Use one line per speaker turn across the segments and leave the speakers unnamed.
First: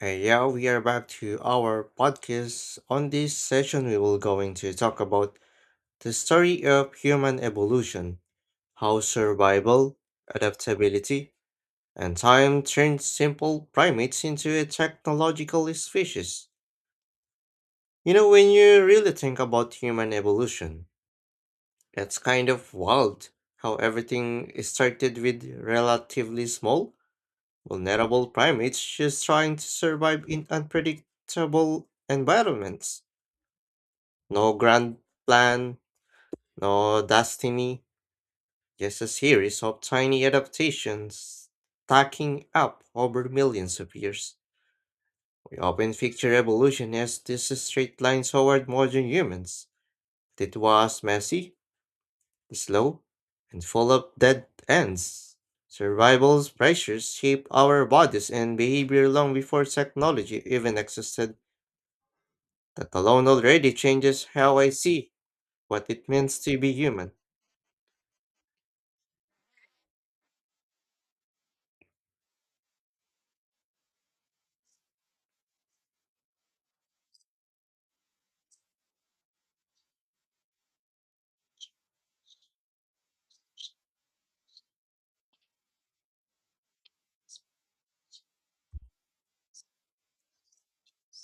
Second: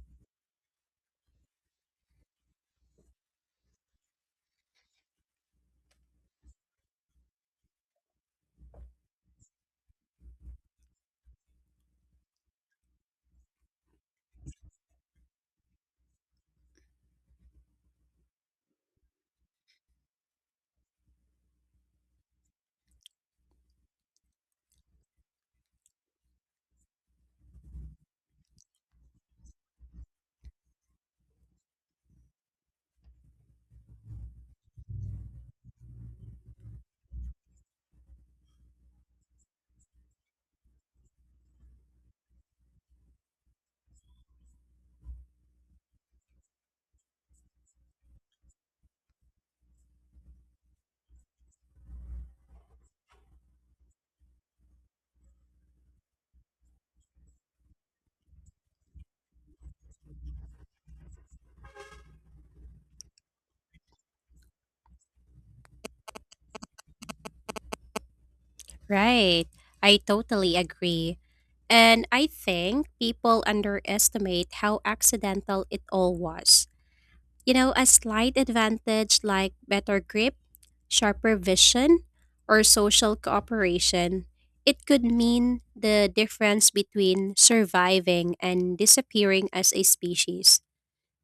Hey, yeah, we are back to our podcast. On this session, we will going to talk about the story of human evolution, how survival, adaptability, and time turned simple primates into a technological species. You know, when you really think about human evolution, it's kind of wild how everything started with relatively small, vulnerable primates just trying to survive in unpredictable environments. No grand plan, no destiny, just a series of tiny adaptations stacking up over millions of years. We often picture evolution as this straight line toward modern humans. But It was messy, slow, and full of dead ends. Survival pressures shaped our bodies and behavior long before technology even existed. That alone already changes how I see what it means to be human.
Right. I totally agree. And I think people underestimate how accidental it all was. A slight advantage like better grip, sharper vision, or social cooperation, it could mean the difference between surviving and disappearing as a species.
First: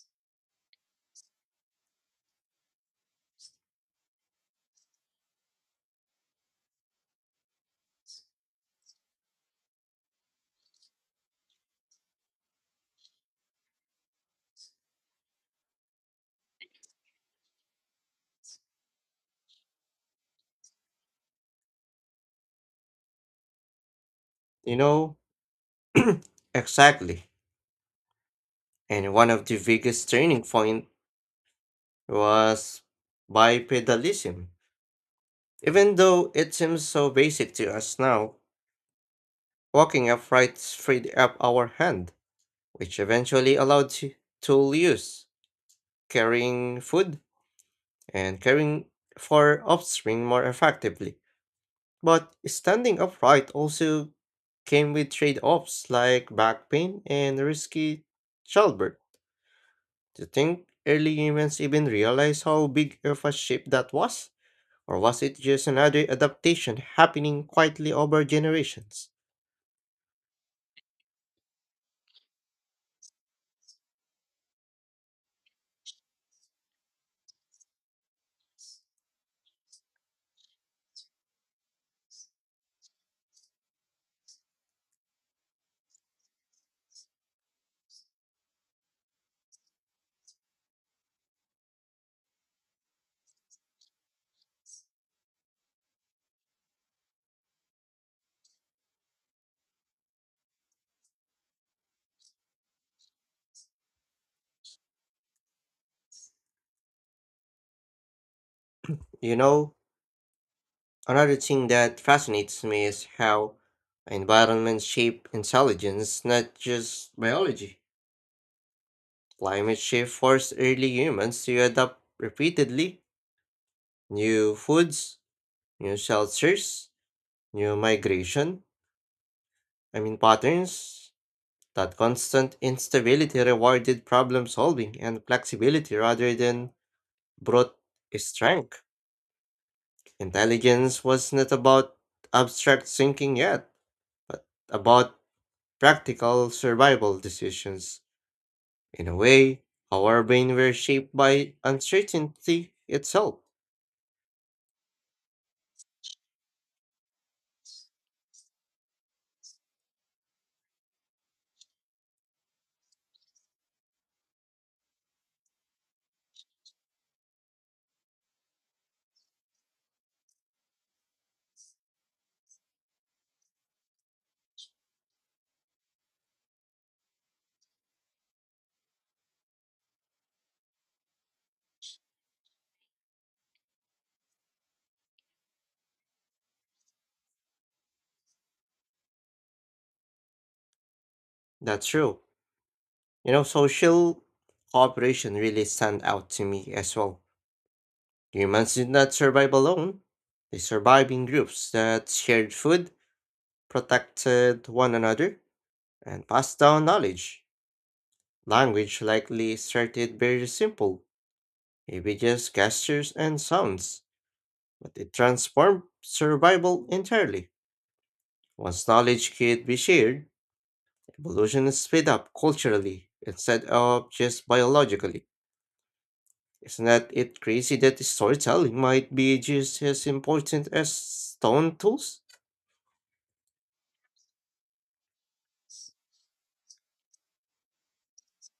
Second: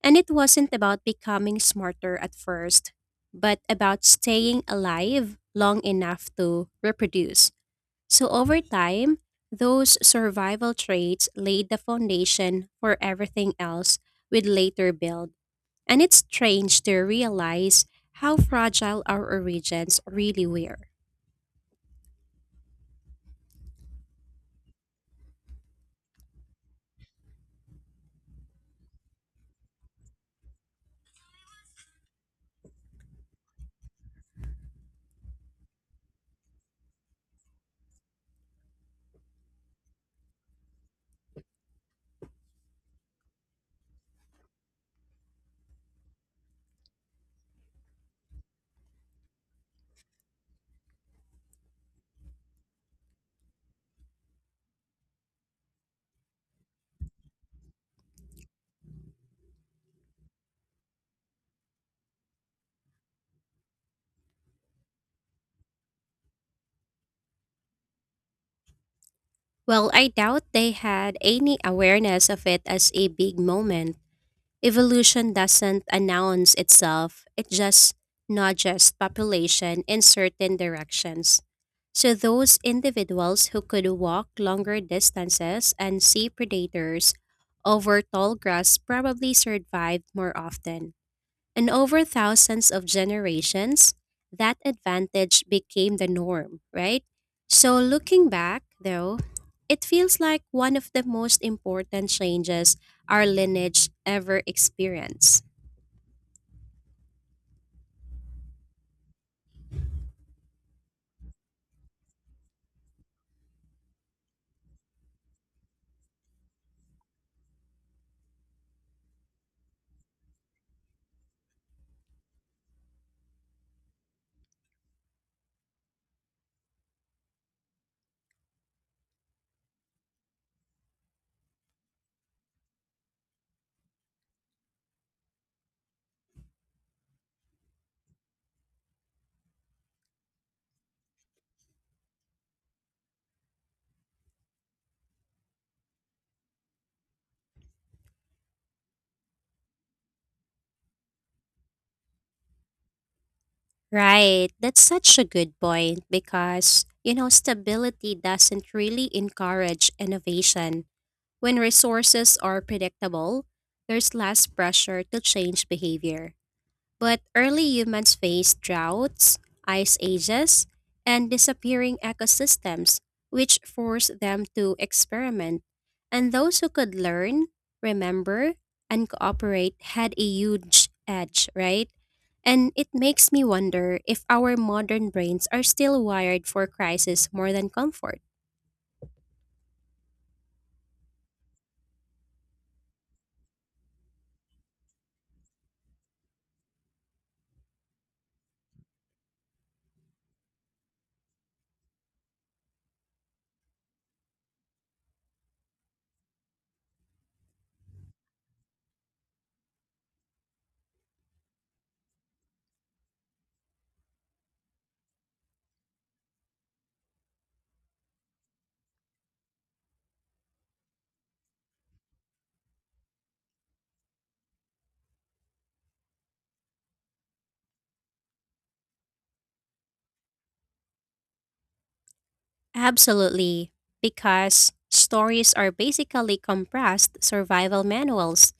And it wasn't about becoming smarter at first, but about staying alive long enough to reproduce. So, over time, those survival traits laid the foundation for everything else we'd later build. And it's strange to realize how fragile our origins really were.
You know, exactly. And one of the biggest turning point was bipedalism. Even though it seems so basic to us now, walking upright freed up our hand, which eventually allowed to tool use, carrying food, and caring for offspring more effectively. But standing upright also came with trade-offs like back pain and risky childbirth. Do you think early humans even realized how big of a shape that was? Or was it just another adaptation happening quietly over generations?
Well, I doubt they had any awareness of it as a big moment. Evolution doesn't announce itself, it just nudges population in certain directions. So, those individuals who could walk longer distances and see predators over tall grass probably survived more often. And over thousands of generations, that advantage became the norm, right? So, looking back, though, it feels like one of the most important changes our lineage ever experienced.
You know, another thing that fascinates me is how environment shape intelligence, not just biology. Climate shift forced early humans to adapt repeatedly, new foods, new shelters, new migration, patterns. That constant instability rewarded problem solving and flexibility rather than brute strength. Intelligence was not about abstract thinking yet, but about practical survival decisions. In a way, our brain were shaped by uncertainty itself.
Right. That's such a good point because, stability doesn't really encourage innovation. When resources are predictable, there's less pressure to change behavior. But early humans faced droughts, ice ages, and disappearing ecosystems, which forced them to experiment. And those who could learn, remember, and cooperate had a huge edge, right? And it makes me wonder if our modern brains are still wired for crisis more than comfort.
That's true. You know, social cooperation really stand out to me as well. Humans did not survive alone. They survived in groups that shared food, protected one another, and passed down knowledge. Language likely started very simple, maybe just gestures and sounds, but it transformed survival entirely. Once knowledge could be shared, evolution sped up culturally instead of just biologically. Isn't that it crazy that storytelling might be just as important as stone tools?
Absolutely, because stories are basically compressed survival manuals.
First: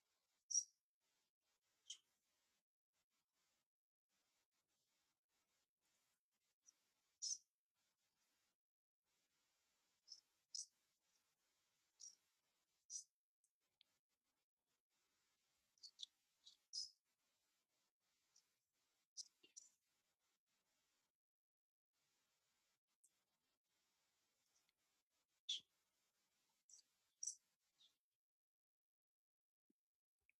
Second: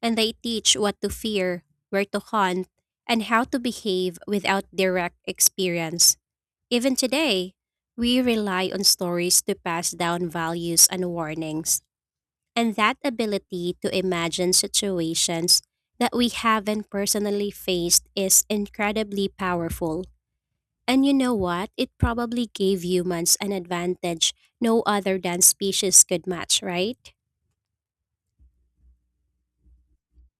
And they teach what to fear, where to hunt, and how to behave without direct experience. Even today, we rely on stories to pass down values and warnings, and that ability to imagine situations that we haven't personally faced is incredibly powerful. And you know what? It probably gave humans an advantage no other than species could match, right?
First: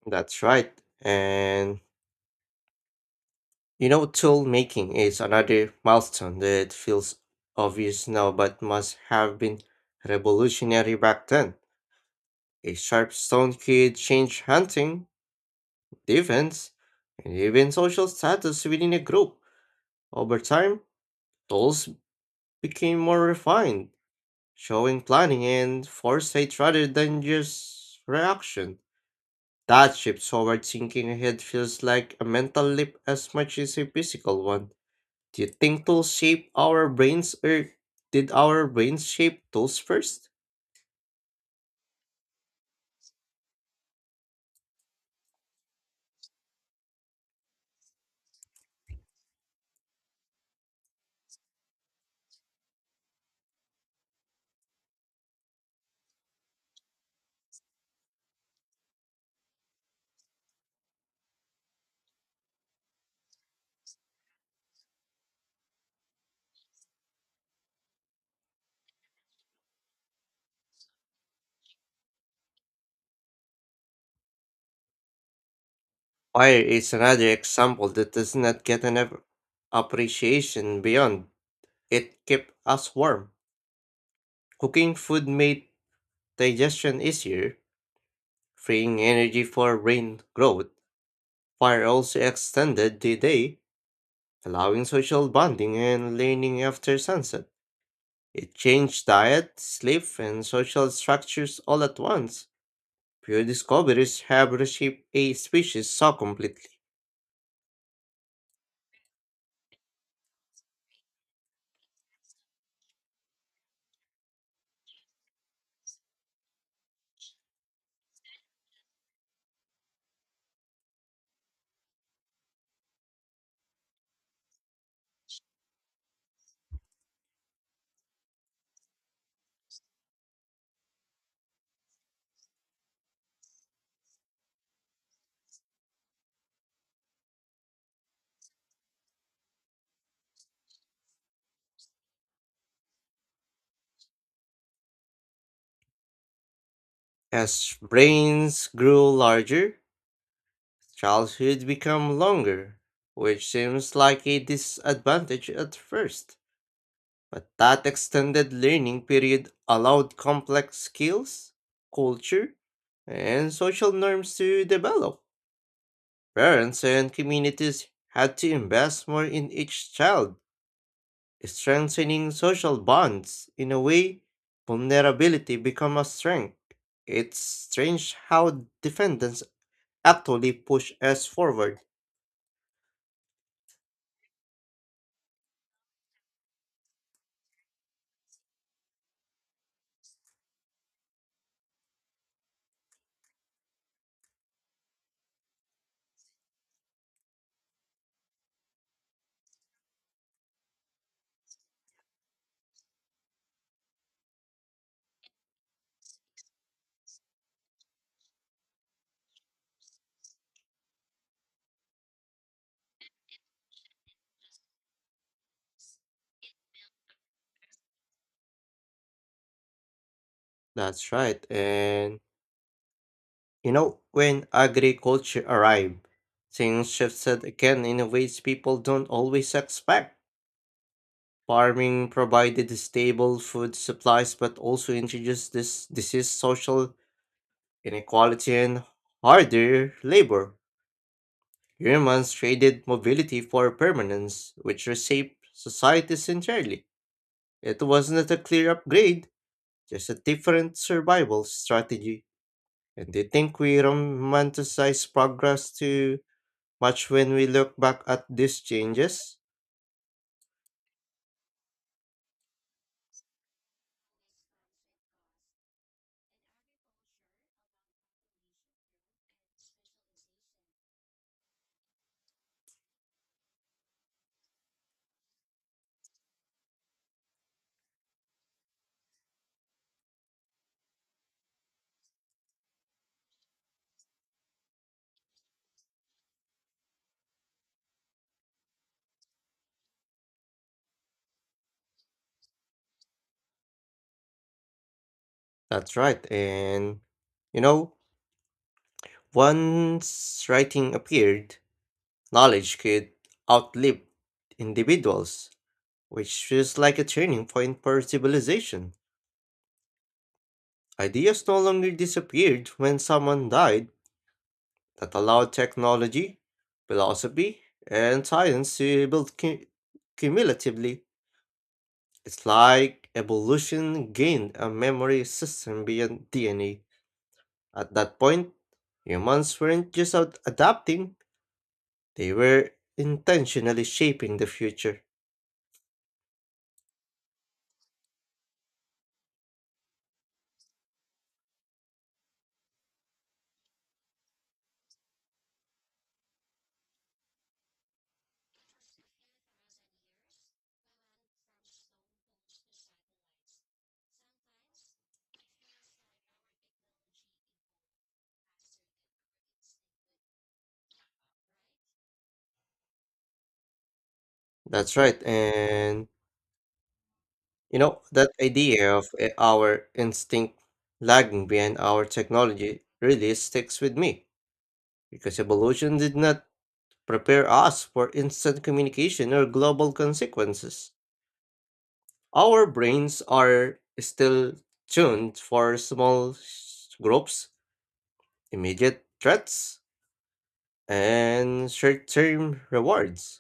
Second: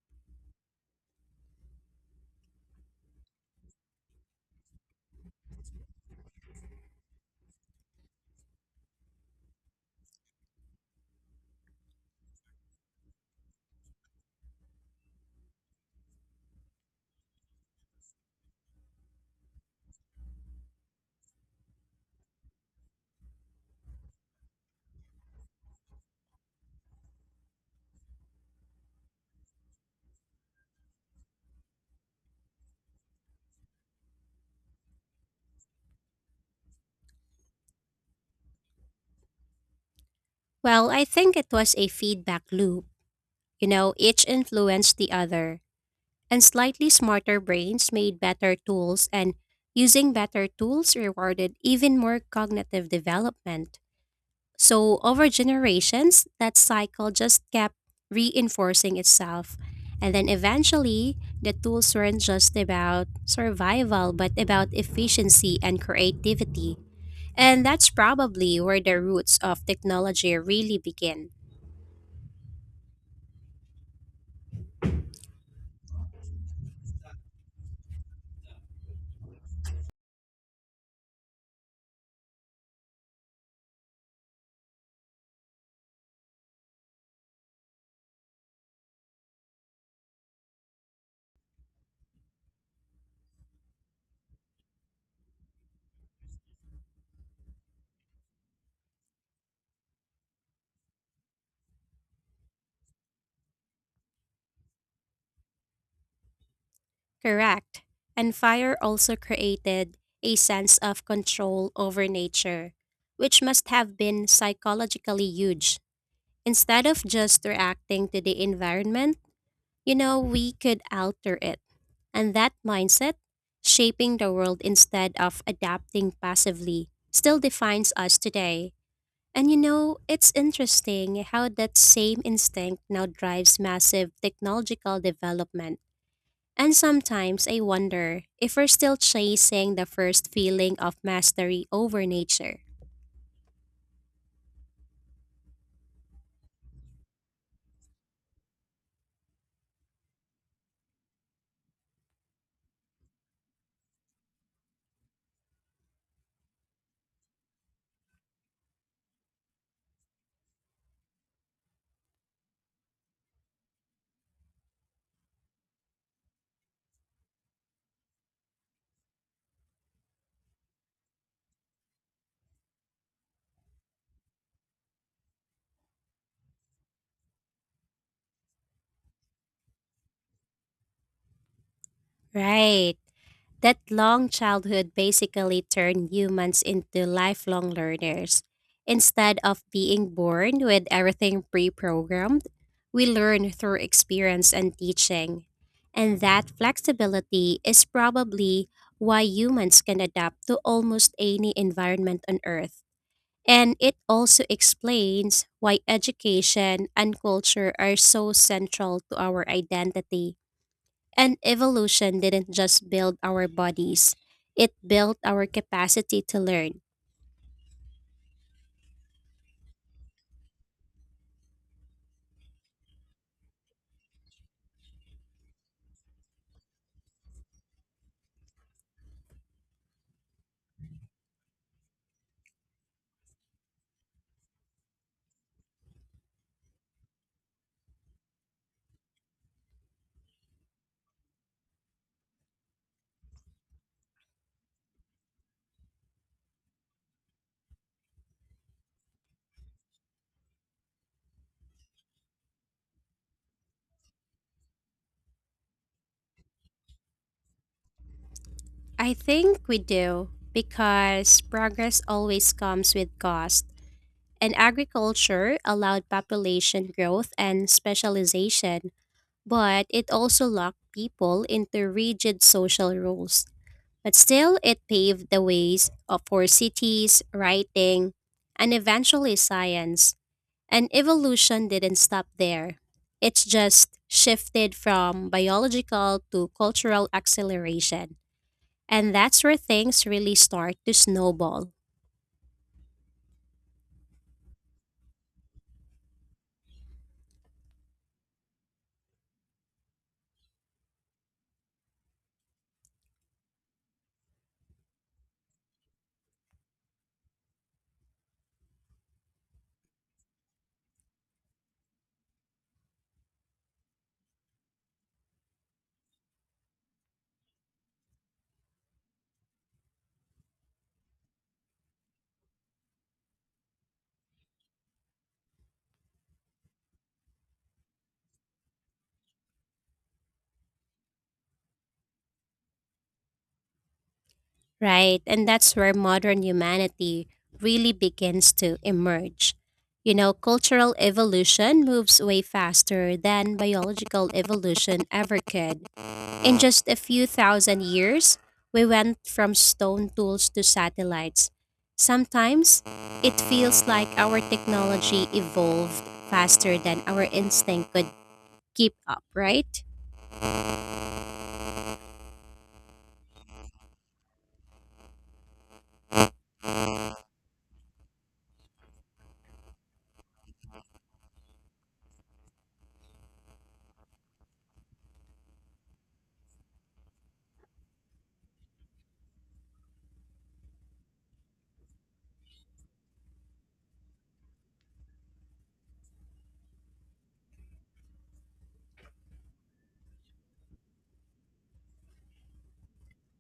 That's right. And you know, tool making is another milestone that feels obvious now but must have been revolutionary back then. A sharp stone could change hunting, defense, and even social status within a group. Over time, tools became more refined, showing planning and foresight rather than just reaction. That shift toward thinking ahead feels like a mental leap as much as a physical one. Do you think tools shape our brains, or did our brains shape tools first?
Well, I think it was a feedback loop. Each influenced the other, and slightly smarter brains made better tools, and using better tools rewarded even more cognitive development. So, over generations, that cycle just kept reinforcing itself. And then eventually, the tools weren't just about survival, but about efficiency and creativity. And that's probably where the roots of technology really begin.
Fire is another example that does not get enough appreciation beyond it kept us warm. Cooking food made digestion easier, freeing energy for brain growth. Fire also extended the day, allowing social bonding and learning after sunset. It changed diet, sleep, and social structures all at once. Few discoveries have reshaped a species so completely.
Correct. And fire also created a sense of control over nature, which must have been psychologically huge. Instead of just reacting to the environment, we could alter it. And that mindset, shaping the world instead of adapting passively, still defines us today. And it's interesting how that same instinct now drives massive technological development, and sometimes I wonder if we're still chasing the first feeling of mastery over nature.
As brains grew larger, childhood became longer, which seems like a disadvantage at first. But that extended learning period allowed complex skills, culture, and social norms to develop. Parents and communities had to invest more in each child, strengthening social bonds in a way vulnerability become a strength. It's strange how defendants actually push us forward.
Right. That long childhood basically turned humans into lifelong learners. Instead of being born with everything pre programmed, we learn through experience and teaching. And that flexibility is probably why humans can adapt to almost any environment on Earth. And it also explains why education and culture are so central to our identity. And evolution didn't just build our bodies, it built our capacity to learn.
That's right, and you know, when agriculture arrived, things shifted again in ways people don't always expect. Farming provided stable food supplies but also introduced this disease, social inequality, and harder labor. Humans traded mobility for permanence, which reshaped societies entirely. It wasn't a clear upgrade, just a different survival strategy. And they think we romanticize progress too much when we look back at these
I
changes.
think we do, because progress always comes with cost. And agriculture allowed population growth and specialization, but it also locked people into rigid social rules. But still, it paved the ways for cities, writing, and eventually science. And evolution didn't stop there. It's just shifted from biological to cultural acceleration. And that's where things really start to snowball,
That's right, and you know, once writing appeared, knowledge could outlive individuals, which feels like a turning point for civilization. Ideas no longer disappeared when someone died. That allowed technology, philosophy, and science to build cumulatively. It's like evolution gained a memory system beyond DNA. At that point, humans weren't just out adapting, they were intentionally shaping the future.
right? And that's where modern humanity really begins to emerge. Cultural evolution moves way faster than biological evolution ever could. In just a few thousand years, we went from stone tools to satellites. Sometimes, it feels like our technology evolved faster than our instinct could keep up, right?
That's right, and you know, that idea of our instinct lagging behind our technology really sticks with me, because evolution did not prepare us for instant communication or global consequences. Our brains are still tuned for groups, immediate threats, and short term rewards.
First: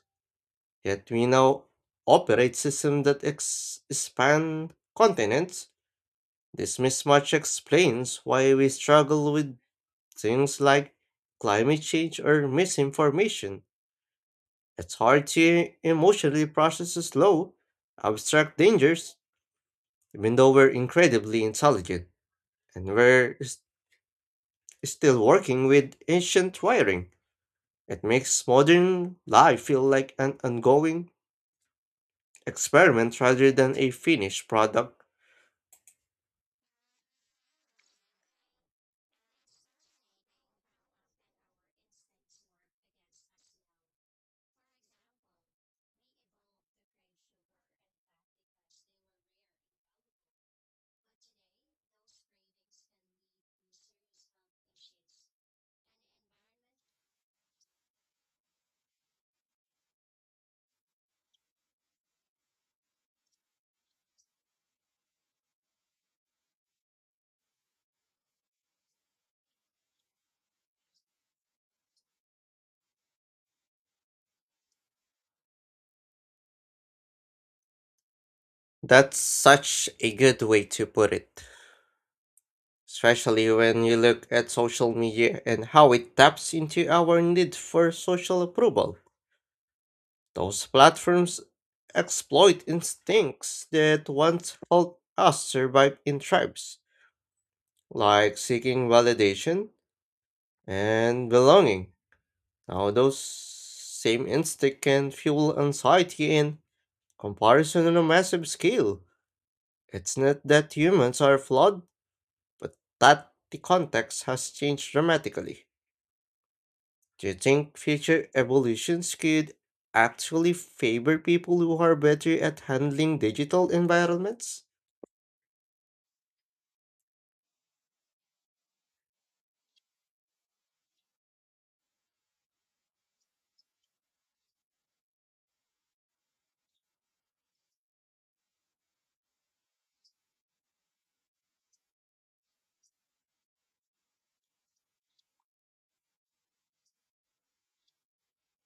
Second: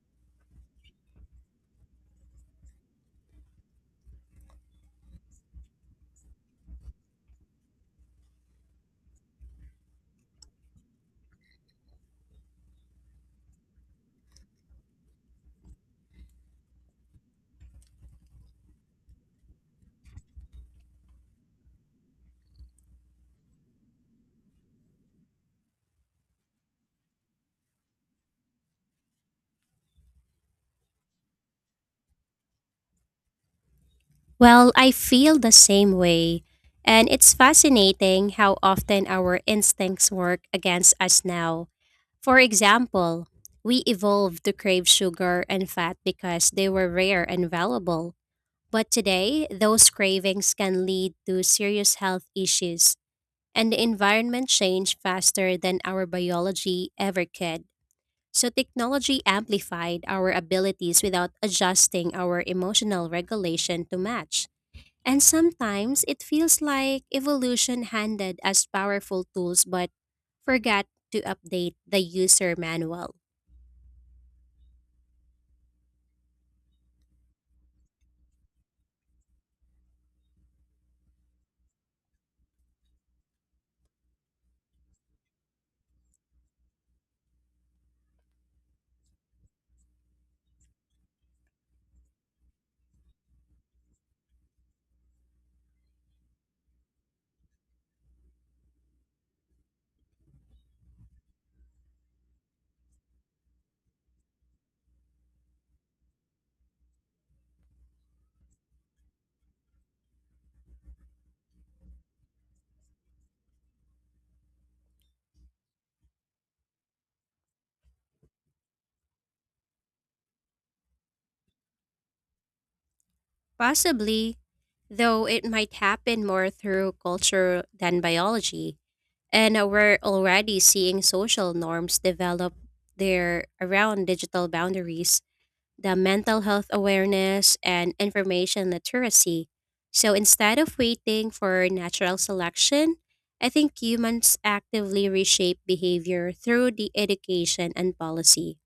Yet we now operate systems that span continents. This mismatch explains why we struggle with things like climate change or misinformation. It's hard to emotionally process the slow, abstract dangers, even though we're incredibly intelligent, and still working with ancient wiring. It makes modern life feel like an ongoing experiment rather than a finished
Well, I
product.
feel the same way. And it's fascinating how often our instincts work against us now. For example, we evolved to crave sugar and fat because they were rare and valuable. But today, those cravings can lead to serious health issues, and the environment changed faster than our biology ever could. So, technology amplified our abilities without adjusting our emotional regulation to match. And sometimes it feels like evolution handed us powerful tools but forgot to update the user manual.
That's such a good way to put it, especially when you look at social media and how it taps into our need for social approval. Those platforms exploit instincts that once helped us survive in tribes, like seeking validation and belonging. Now, those same instincts can fuel anxiety and comparison on a massive scale. It's not that humans are flawed, but that the context has changed dramatically. Do you think future evolutions could actually favor people who are better at handling digital
Possibly,
environments?
though it might happen more through culture than biology. And we're already seeing social norms develop there around digital boundaries, the mental health awareness, and information literacy. So instead of waiting for natural selection, I think humans actively reshape behavior through the education and policy.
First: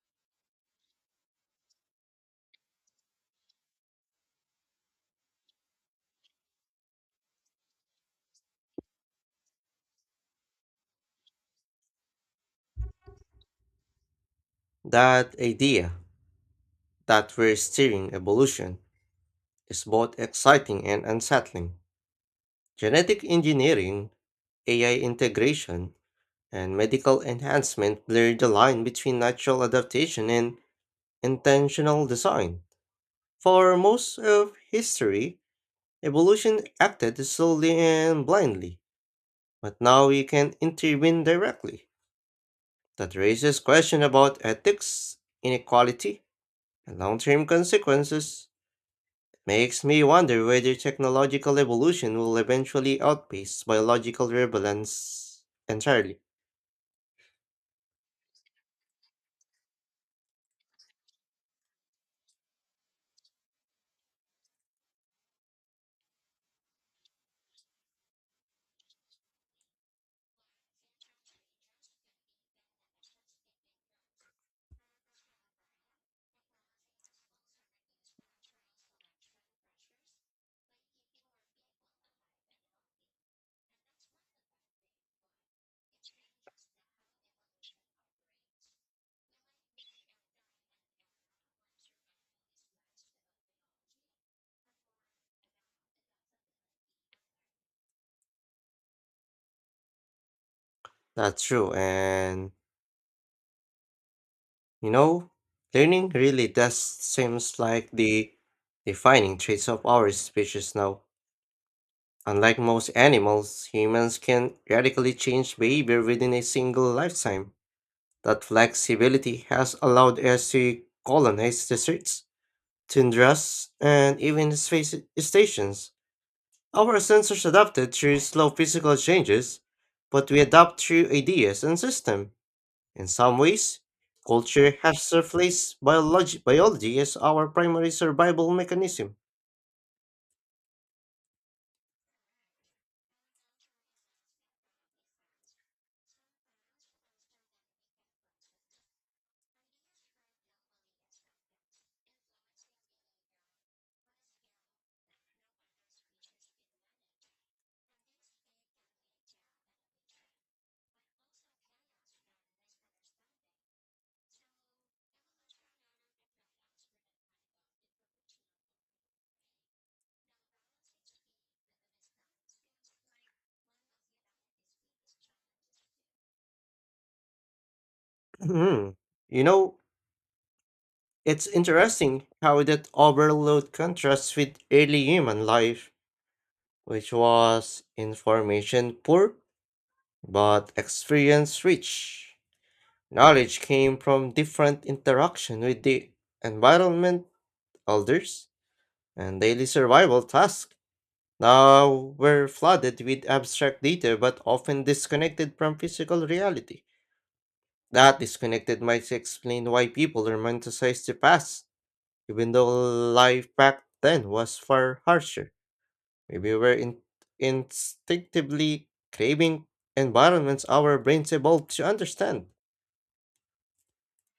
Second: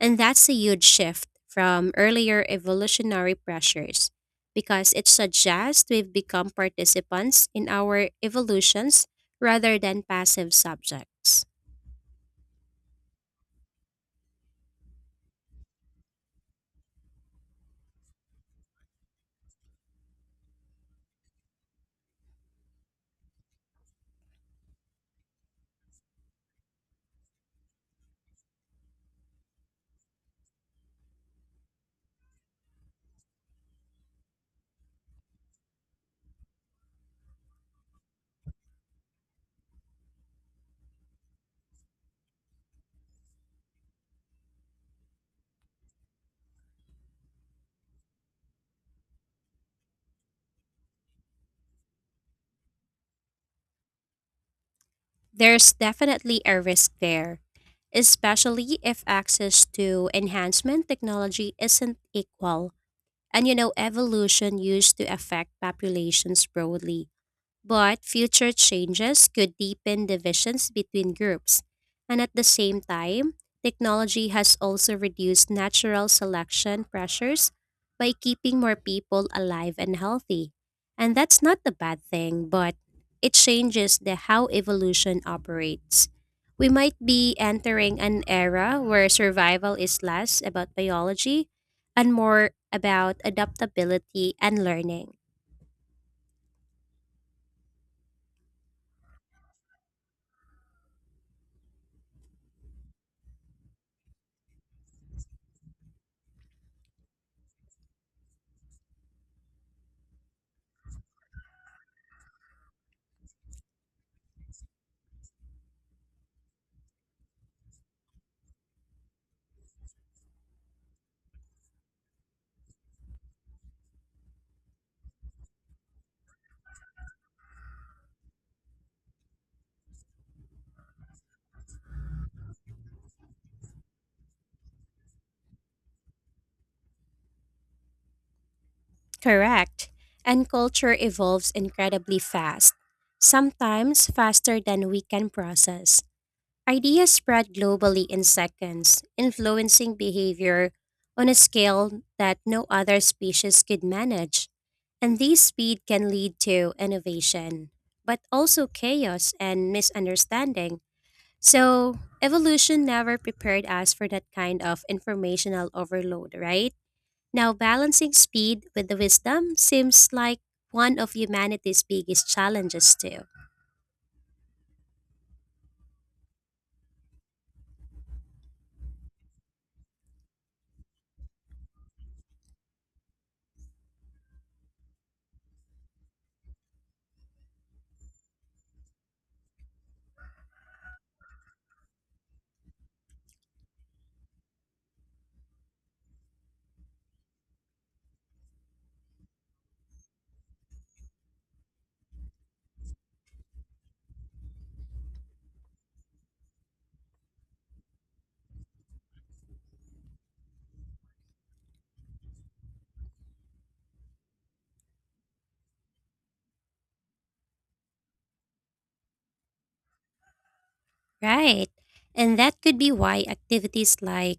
And that's a huge shift from earlier evolutionary pressures because it suggests we've become participants in our evolutions rather than passive subjects.
That idea that we're steering evolution is both exciting and unsettling. Genetic engineering, AI integration, and medical enhancement blur the line between natural adaptation and intentional design. For most of history, evolution acted slowly and blindly, but now we can intervene directly. That raises questions about ethics, inequality, and long term consequences. Makes me wonder whether technological evolution will eventually outpace biological relevance
There's
entirely.
definitely a risk there, especially if access to enhancement technology isn't equal. And evolution used to affect populations broadly. But future changes could deepen divisions between groups. And at the same time, technology has also reduced natural selection pressures by keeping more people alive and healthy. And that's not a bad thing, but it changes the how evolution operates. We might be entering an era where survival is less about biology and more about adaptability and learning.
That's true, and you know, learning really does seems like the defining traits of our species now. Unlike most animals, humans can radically change behavior within a single lifetime. That flexibility has allowed us to colonize deserts, tundras, and even space stations. Our sensors adapted through slow physical changes, but we adapt through ideas and system. In some ways, culture has replaced biology as our primary survival mechanism.
Correct. And culture evolves incredibly fast, sometimes faster than we can process. Ideas spread globally in seconds, influencing behavior on a scale that no other species could manage. And this speed can lead to innovation, but also chaos and misunderstanding. So, evolution never prepared us for that kind of informational overload, right? Now, balancing speed with the wisdom seems like one of humanity's biggest challenges, too.
Mhm. You know, it's interesting how that overload contrasts with early human life, which was information poor but experience rich. Knowledge came from different interaction with the environment, elders, and daily survival tasks. Now were flooded with abstract data but often disconnected from physical reality. That disconnected might explain why people romanticize the past, even though life back then was far harsher. Maybe we're instinctively craving environments our brains
Right.
evolved to
And
understand.
that could be why activities like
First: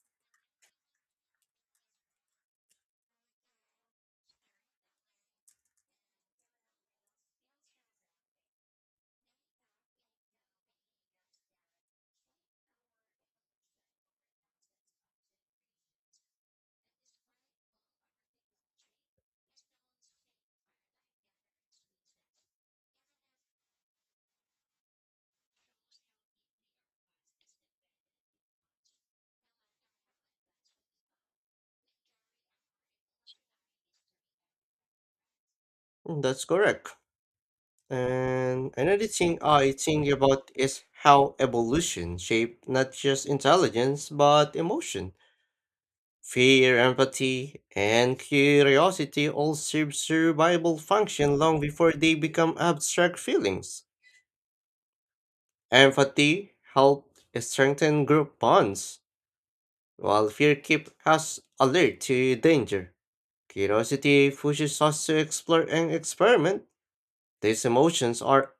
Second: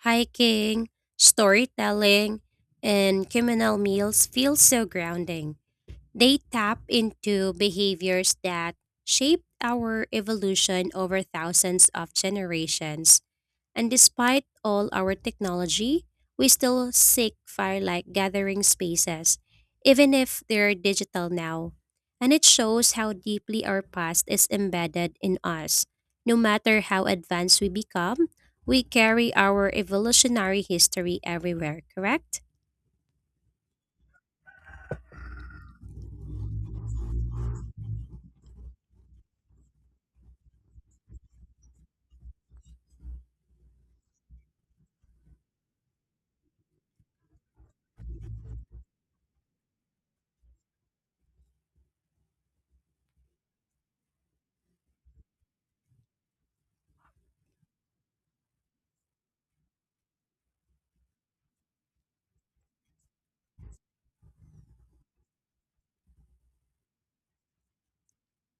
hiking, storytelling, and communal meals feel so grounding. They tap into behaviors that shaped our evolution over thousands of generations. And despite all our technology, we still seek fire like gathering spaces, even if they're digital now. And it shows how deeply our past is embedded in us. No matter how advanced we become, we carry our evolutionary history everywhere, correct?
Mm, that's correct. And another thing I think about is how evolution shaped not just intelligence but emotion. Fear, empathy, and curiosity all serve survival function long before they become abstract feelings. Empathy helped strengthen group bonds, while fear keeps us alert to danger. Curiosity pushes us to explore and experiment. These emotions are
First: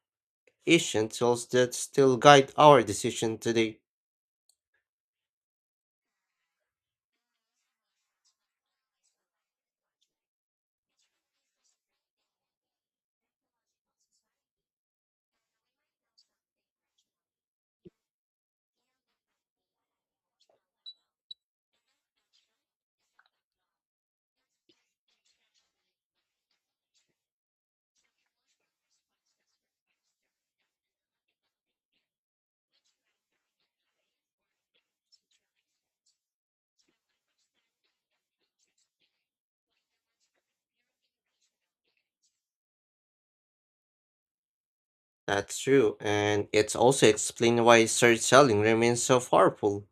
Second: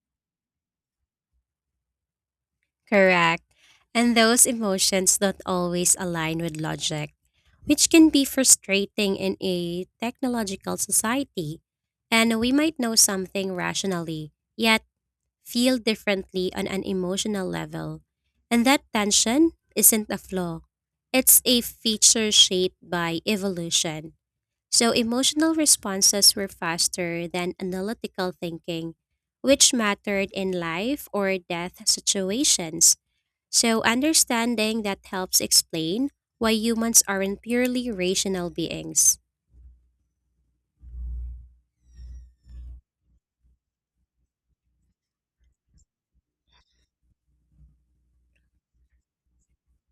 ancient tools that still guide our decision
Correct.
today.
And those emotions don't always align with logic, which can be frustrating in a technological society. And we might know something rationally, yet feel differently on an emotional level. And that tension isn't a flaw, it's a feature shaped by evolution. So emotional responses were faster than analytical thinking, which mattered in life or death situations. So understanding that helps explain why humans aren't purely rational beings.
That's true, and it's also explained why storytelling remains so powerful.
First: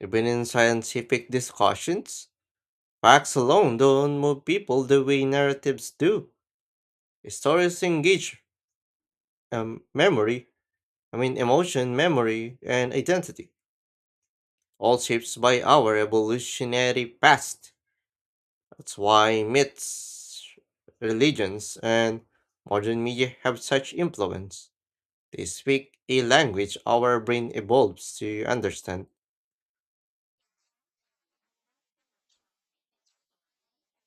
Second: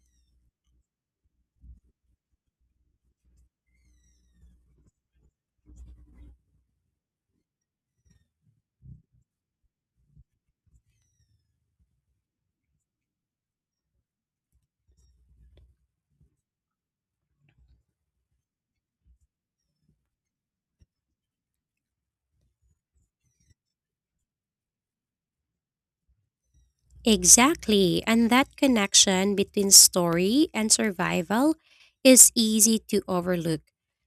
Even in scientific discussions, facts alone don't move people the way narratives do. Stories engage memory, I mean emotion, memory, and identity, all shaped by our evolutionary past. That's why myths, religions, and modern media have such influence. They speak a language our brain
Exactly,
evolves
and
to
that
understand.
connection between story and survival is easy to overlook.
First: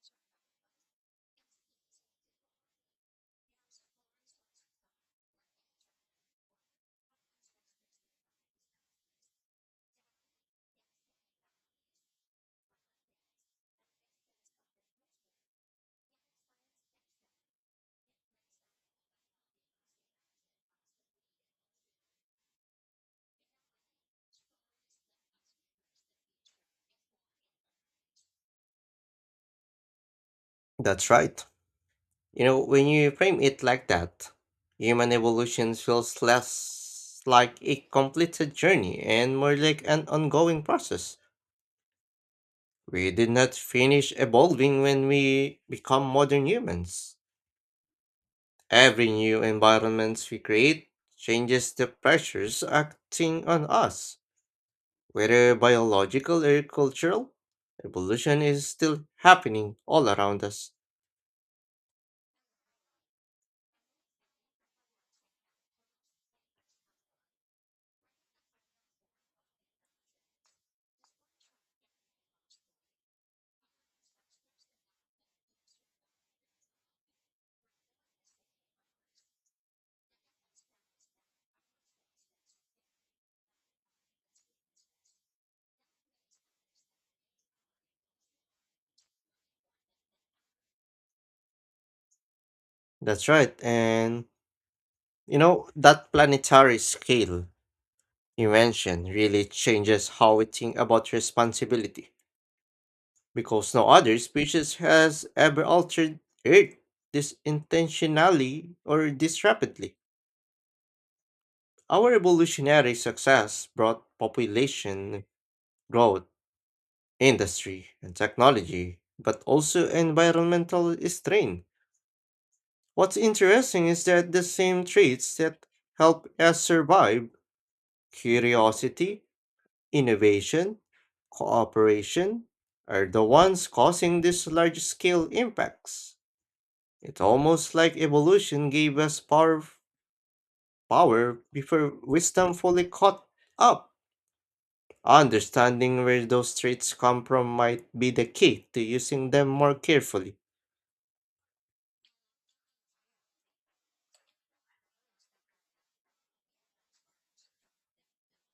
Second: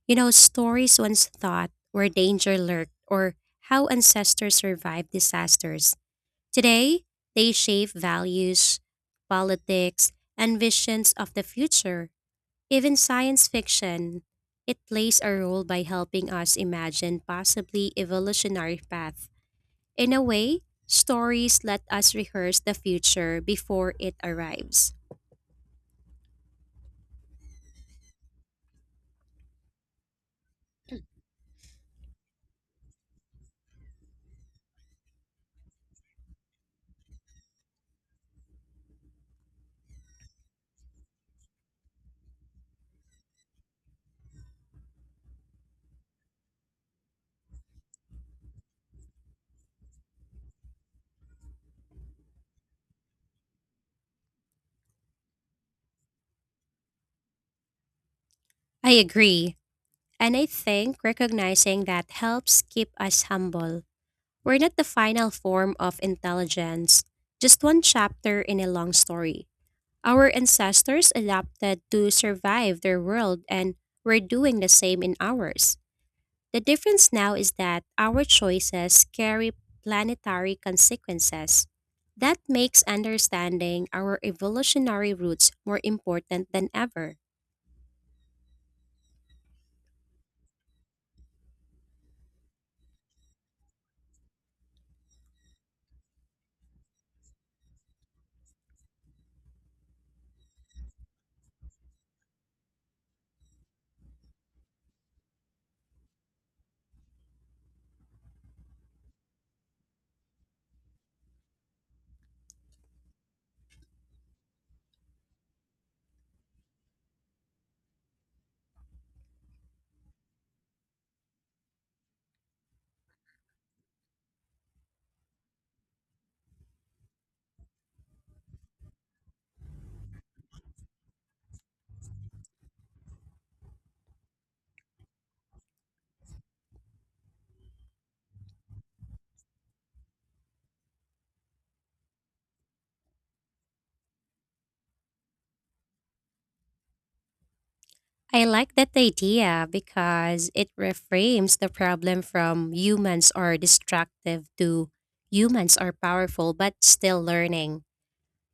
Stories once thought where danger lurked or how ancestors survived disasters. Today, they shape values, politics, and visions of the future. Even science fiction, it plays a role by helping us imagine possibly evolutionary path. In a way, stories let us rehearse the future before it arrives.
That's right. You know, when you frame it like that, human evolution feels less like a completed journey and more like an ongoing process. We did not finish evolving when we become modern humans. Every new environment we create changes the pressures acting on us. Whether biological or cultural, evolution is
I
still
agree,
happening all
and
around
I
us.
think recognizing that helps keep us humble. We're not the final form of intelligence, just one chapter in a long story. Our ancestors adapted to survive their world, and we're doing the same in ours. The difference now is that our choices carry planetary consequences. That makes understanding our evolutionary roots more important than ever.
That's right. And you know, that planetary scale invention really changes how we think about responsibility, because no other species has ever altered Earth this intentionally or this rapidly. Our evolutionary success brought population growth, industry, and technology, but also environmental strain. What's interesting is that the same traits that help us survive, curiosity, innovation, cooperation, are the ones causing these large scale impacts. It's almost like evolution gave us power, power before wisdom fully caught up. Understanding where those traits come from might be the
I
key
like
to
that
using them
idea
more carefully.
because it reframes the problem from humans are destructive to humans are powerful but still learning.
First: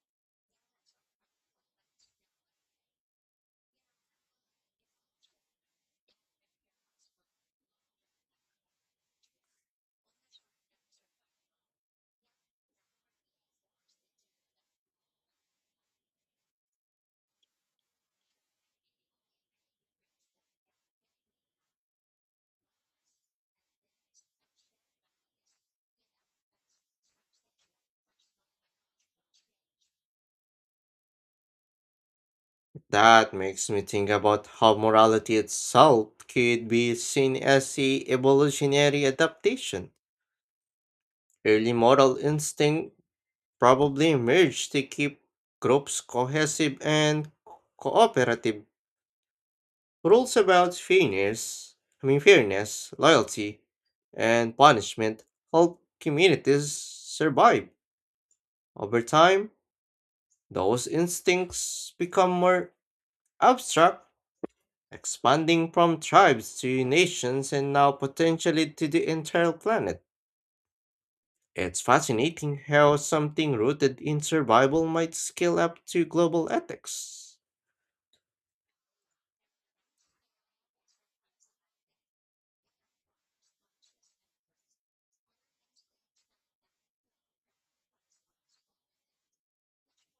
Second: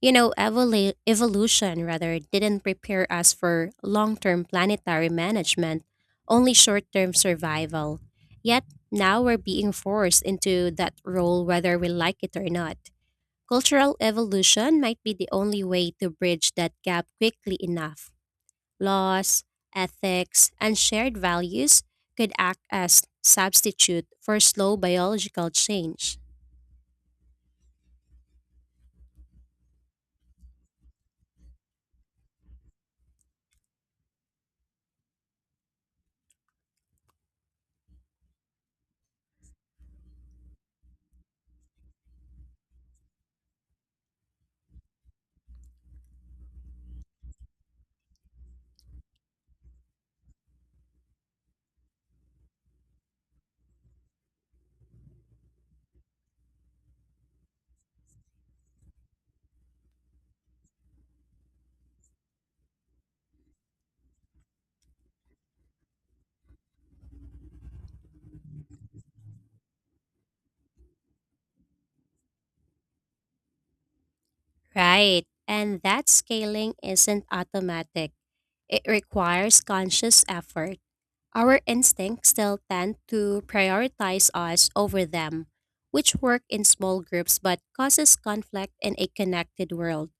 Evolution rather didn't prepare us for long term planetary management, only short term survival. Yet now we're being forced into that role whether we like it or not. Cultural evolution might be the only way to bridge that gap quickly enough. Laws, ethics, and shared values could act as substitute for slow biological change.
That makes me think about how morality itself could be seen as a evolutionary adaptation. Early moral instinct probably emerged to keep groups cohesive and cooperative. Rules about fairness, I mean fairness, loyalty, and punishment help communities survive. Over time, those instincts become more abstract, expanding from tribes to nations and now potentially to the entire planet. It's fascinating how something rooted in survival might
Right,
scale up
and
to
that
global
scaling isn't
ethics.
automatic. It requires conscious effort. Our instincts still tend to prioritize us over them, which work in small groups but causes conflict in a connected world.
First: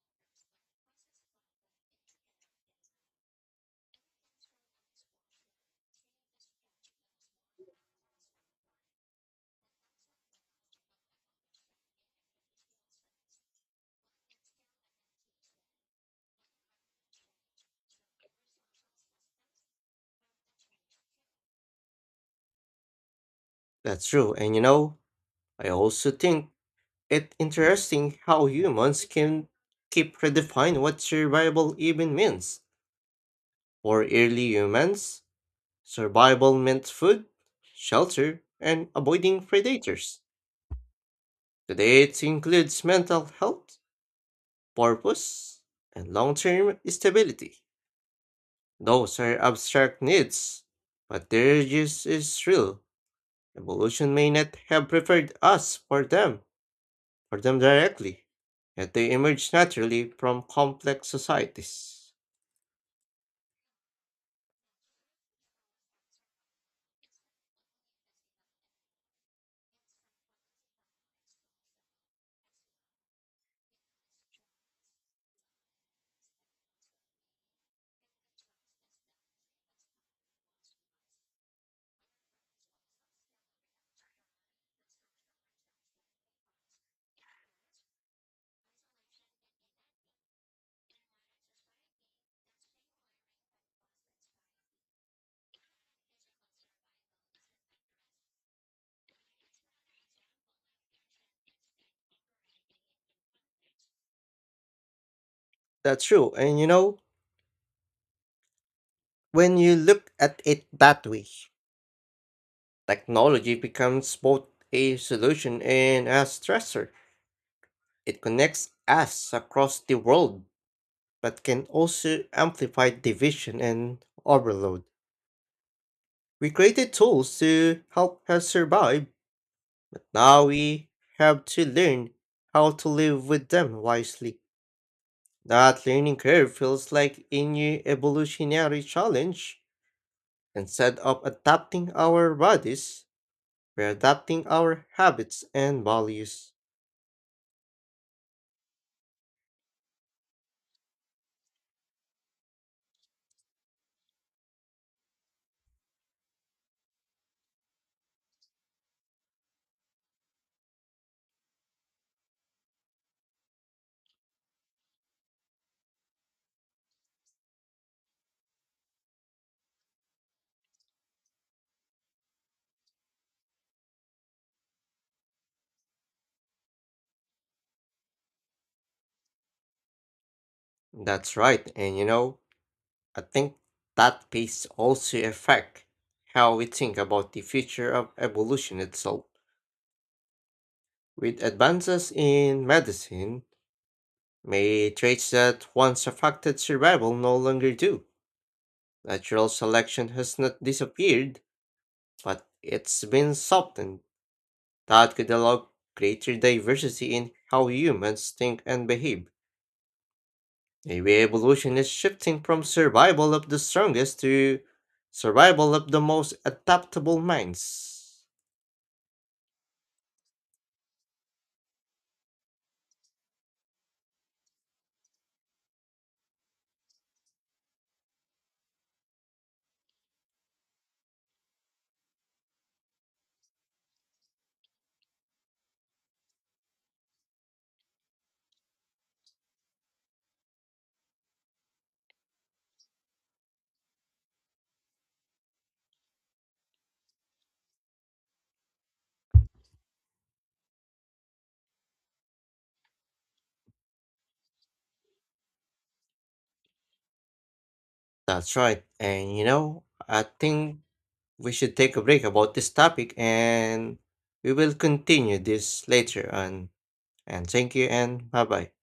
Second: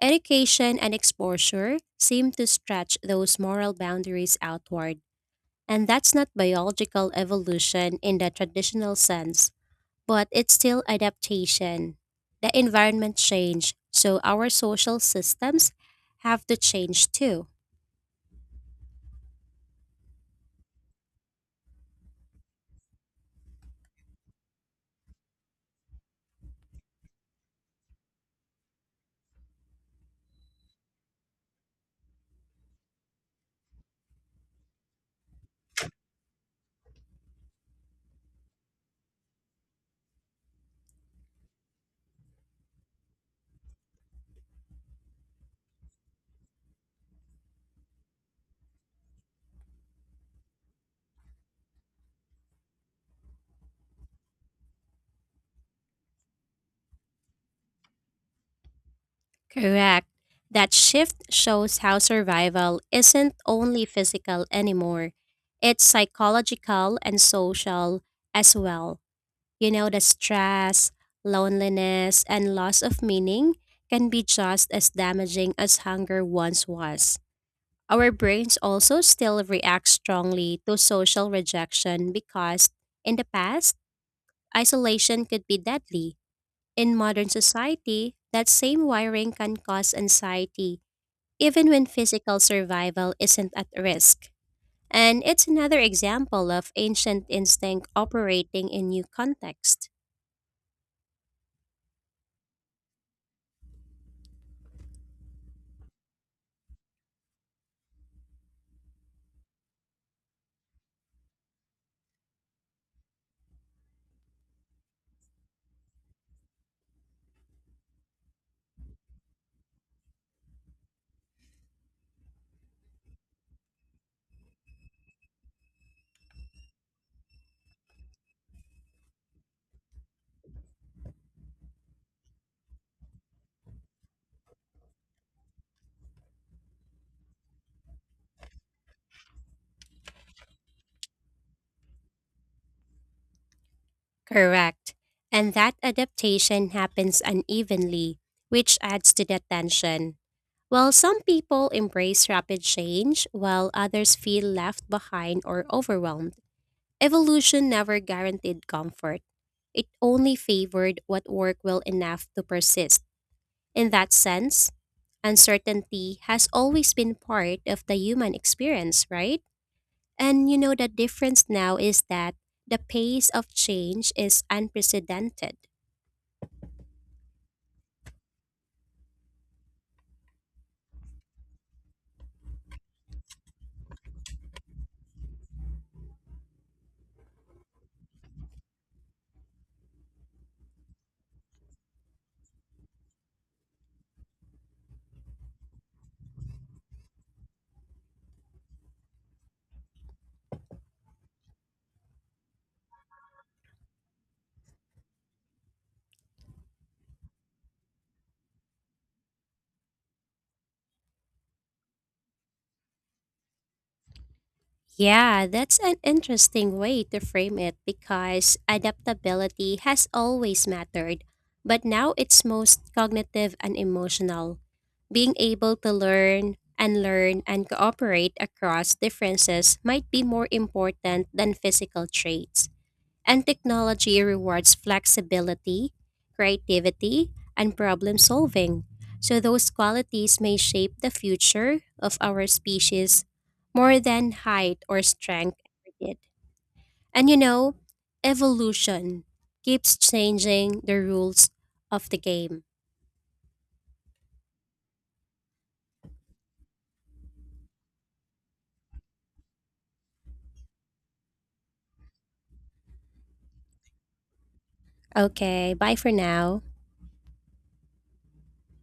Education and exposure seem to stretch those moral boundaries outward, and that's not biological evolution in the traditional sense, but it's still adaptation. The environment changed, so our social systems have to change too.
That's true, and you know, I also think it interesting how humans can keep redefining what survival even means. For early humans, survival meant food, shelter, and avoiding predators. Today it includes mental health, purpose, and long term stability. Those are abstract needs, but their use is real. Evolution may not have preferred us for them directly, yet they emerge
Correct.
naturally from
That
complex
shift shows how
societies.
survival isn't only physical anymore, it's psychological and social as well. The stress, loneliness, and loss of meaning can be just as damaging as hunger once was. Our brains also still react strongly to social rejection because, in the past, isolation could be deadly. In modern society, that same wiring can cause anxiety even when physical survival isn't at risk. And it's another example of ancient instinct operating in new context.
That's true, and you know, when you look at it that way, technology becomes both a solution and a stressor. It connects us across the world but can also amplify division and overload. We created tools to help us survive, but now we have to learn how to live with them wisely. That learning curve feels like a new evolutionary challenge. Instead of adapting our bodies, we're adapting our
Correct.
habits
And that
and values.
adaptation happens unevenly, which adds to the tension. While some people embrace rapid change, while others feel left behind or overwhelmed, evolution never guaranteed comfort. It only favored what worked well enough to persist. In that sense, uncertainty has always been part of the human experience, right? And the difference now is that the pace of change is unprecedented.
That's right, and you know, I think that piece also affects how we think about the future of evolution itself. With advances in medicine, may traits that once affected survival no longer do. Natural selection has not disappeared, but it's been softened. That could allow greater diversity in how humans think and behave. Maybe evolution is shifting from survival of the strongest to
Yeah,
survival
that's
of
an
the most
interesting way
adaptable
to frame it
minds.
because adaptability has always mattered, but now it's most cognitive and emotional. Being able to learn and cooperate across differences might be more important than physical traits. And technology rewards flexibility, creativity, and problem solving. So, those qualities may shape the future of our species more than height or strength ever did. And evolution keeps changing the rules of the game.
That's right. And you know, I think we should take a break about this topic and we will continue
Okay,
this
bye for
later
now.
on. And thank you and bye bye.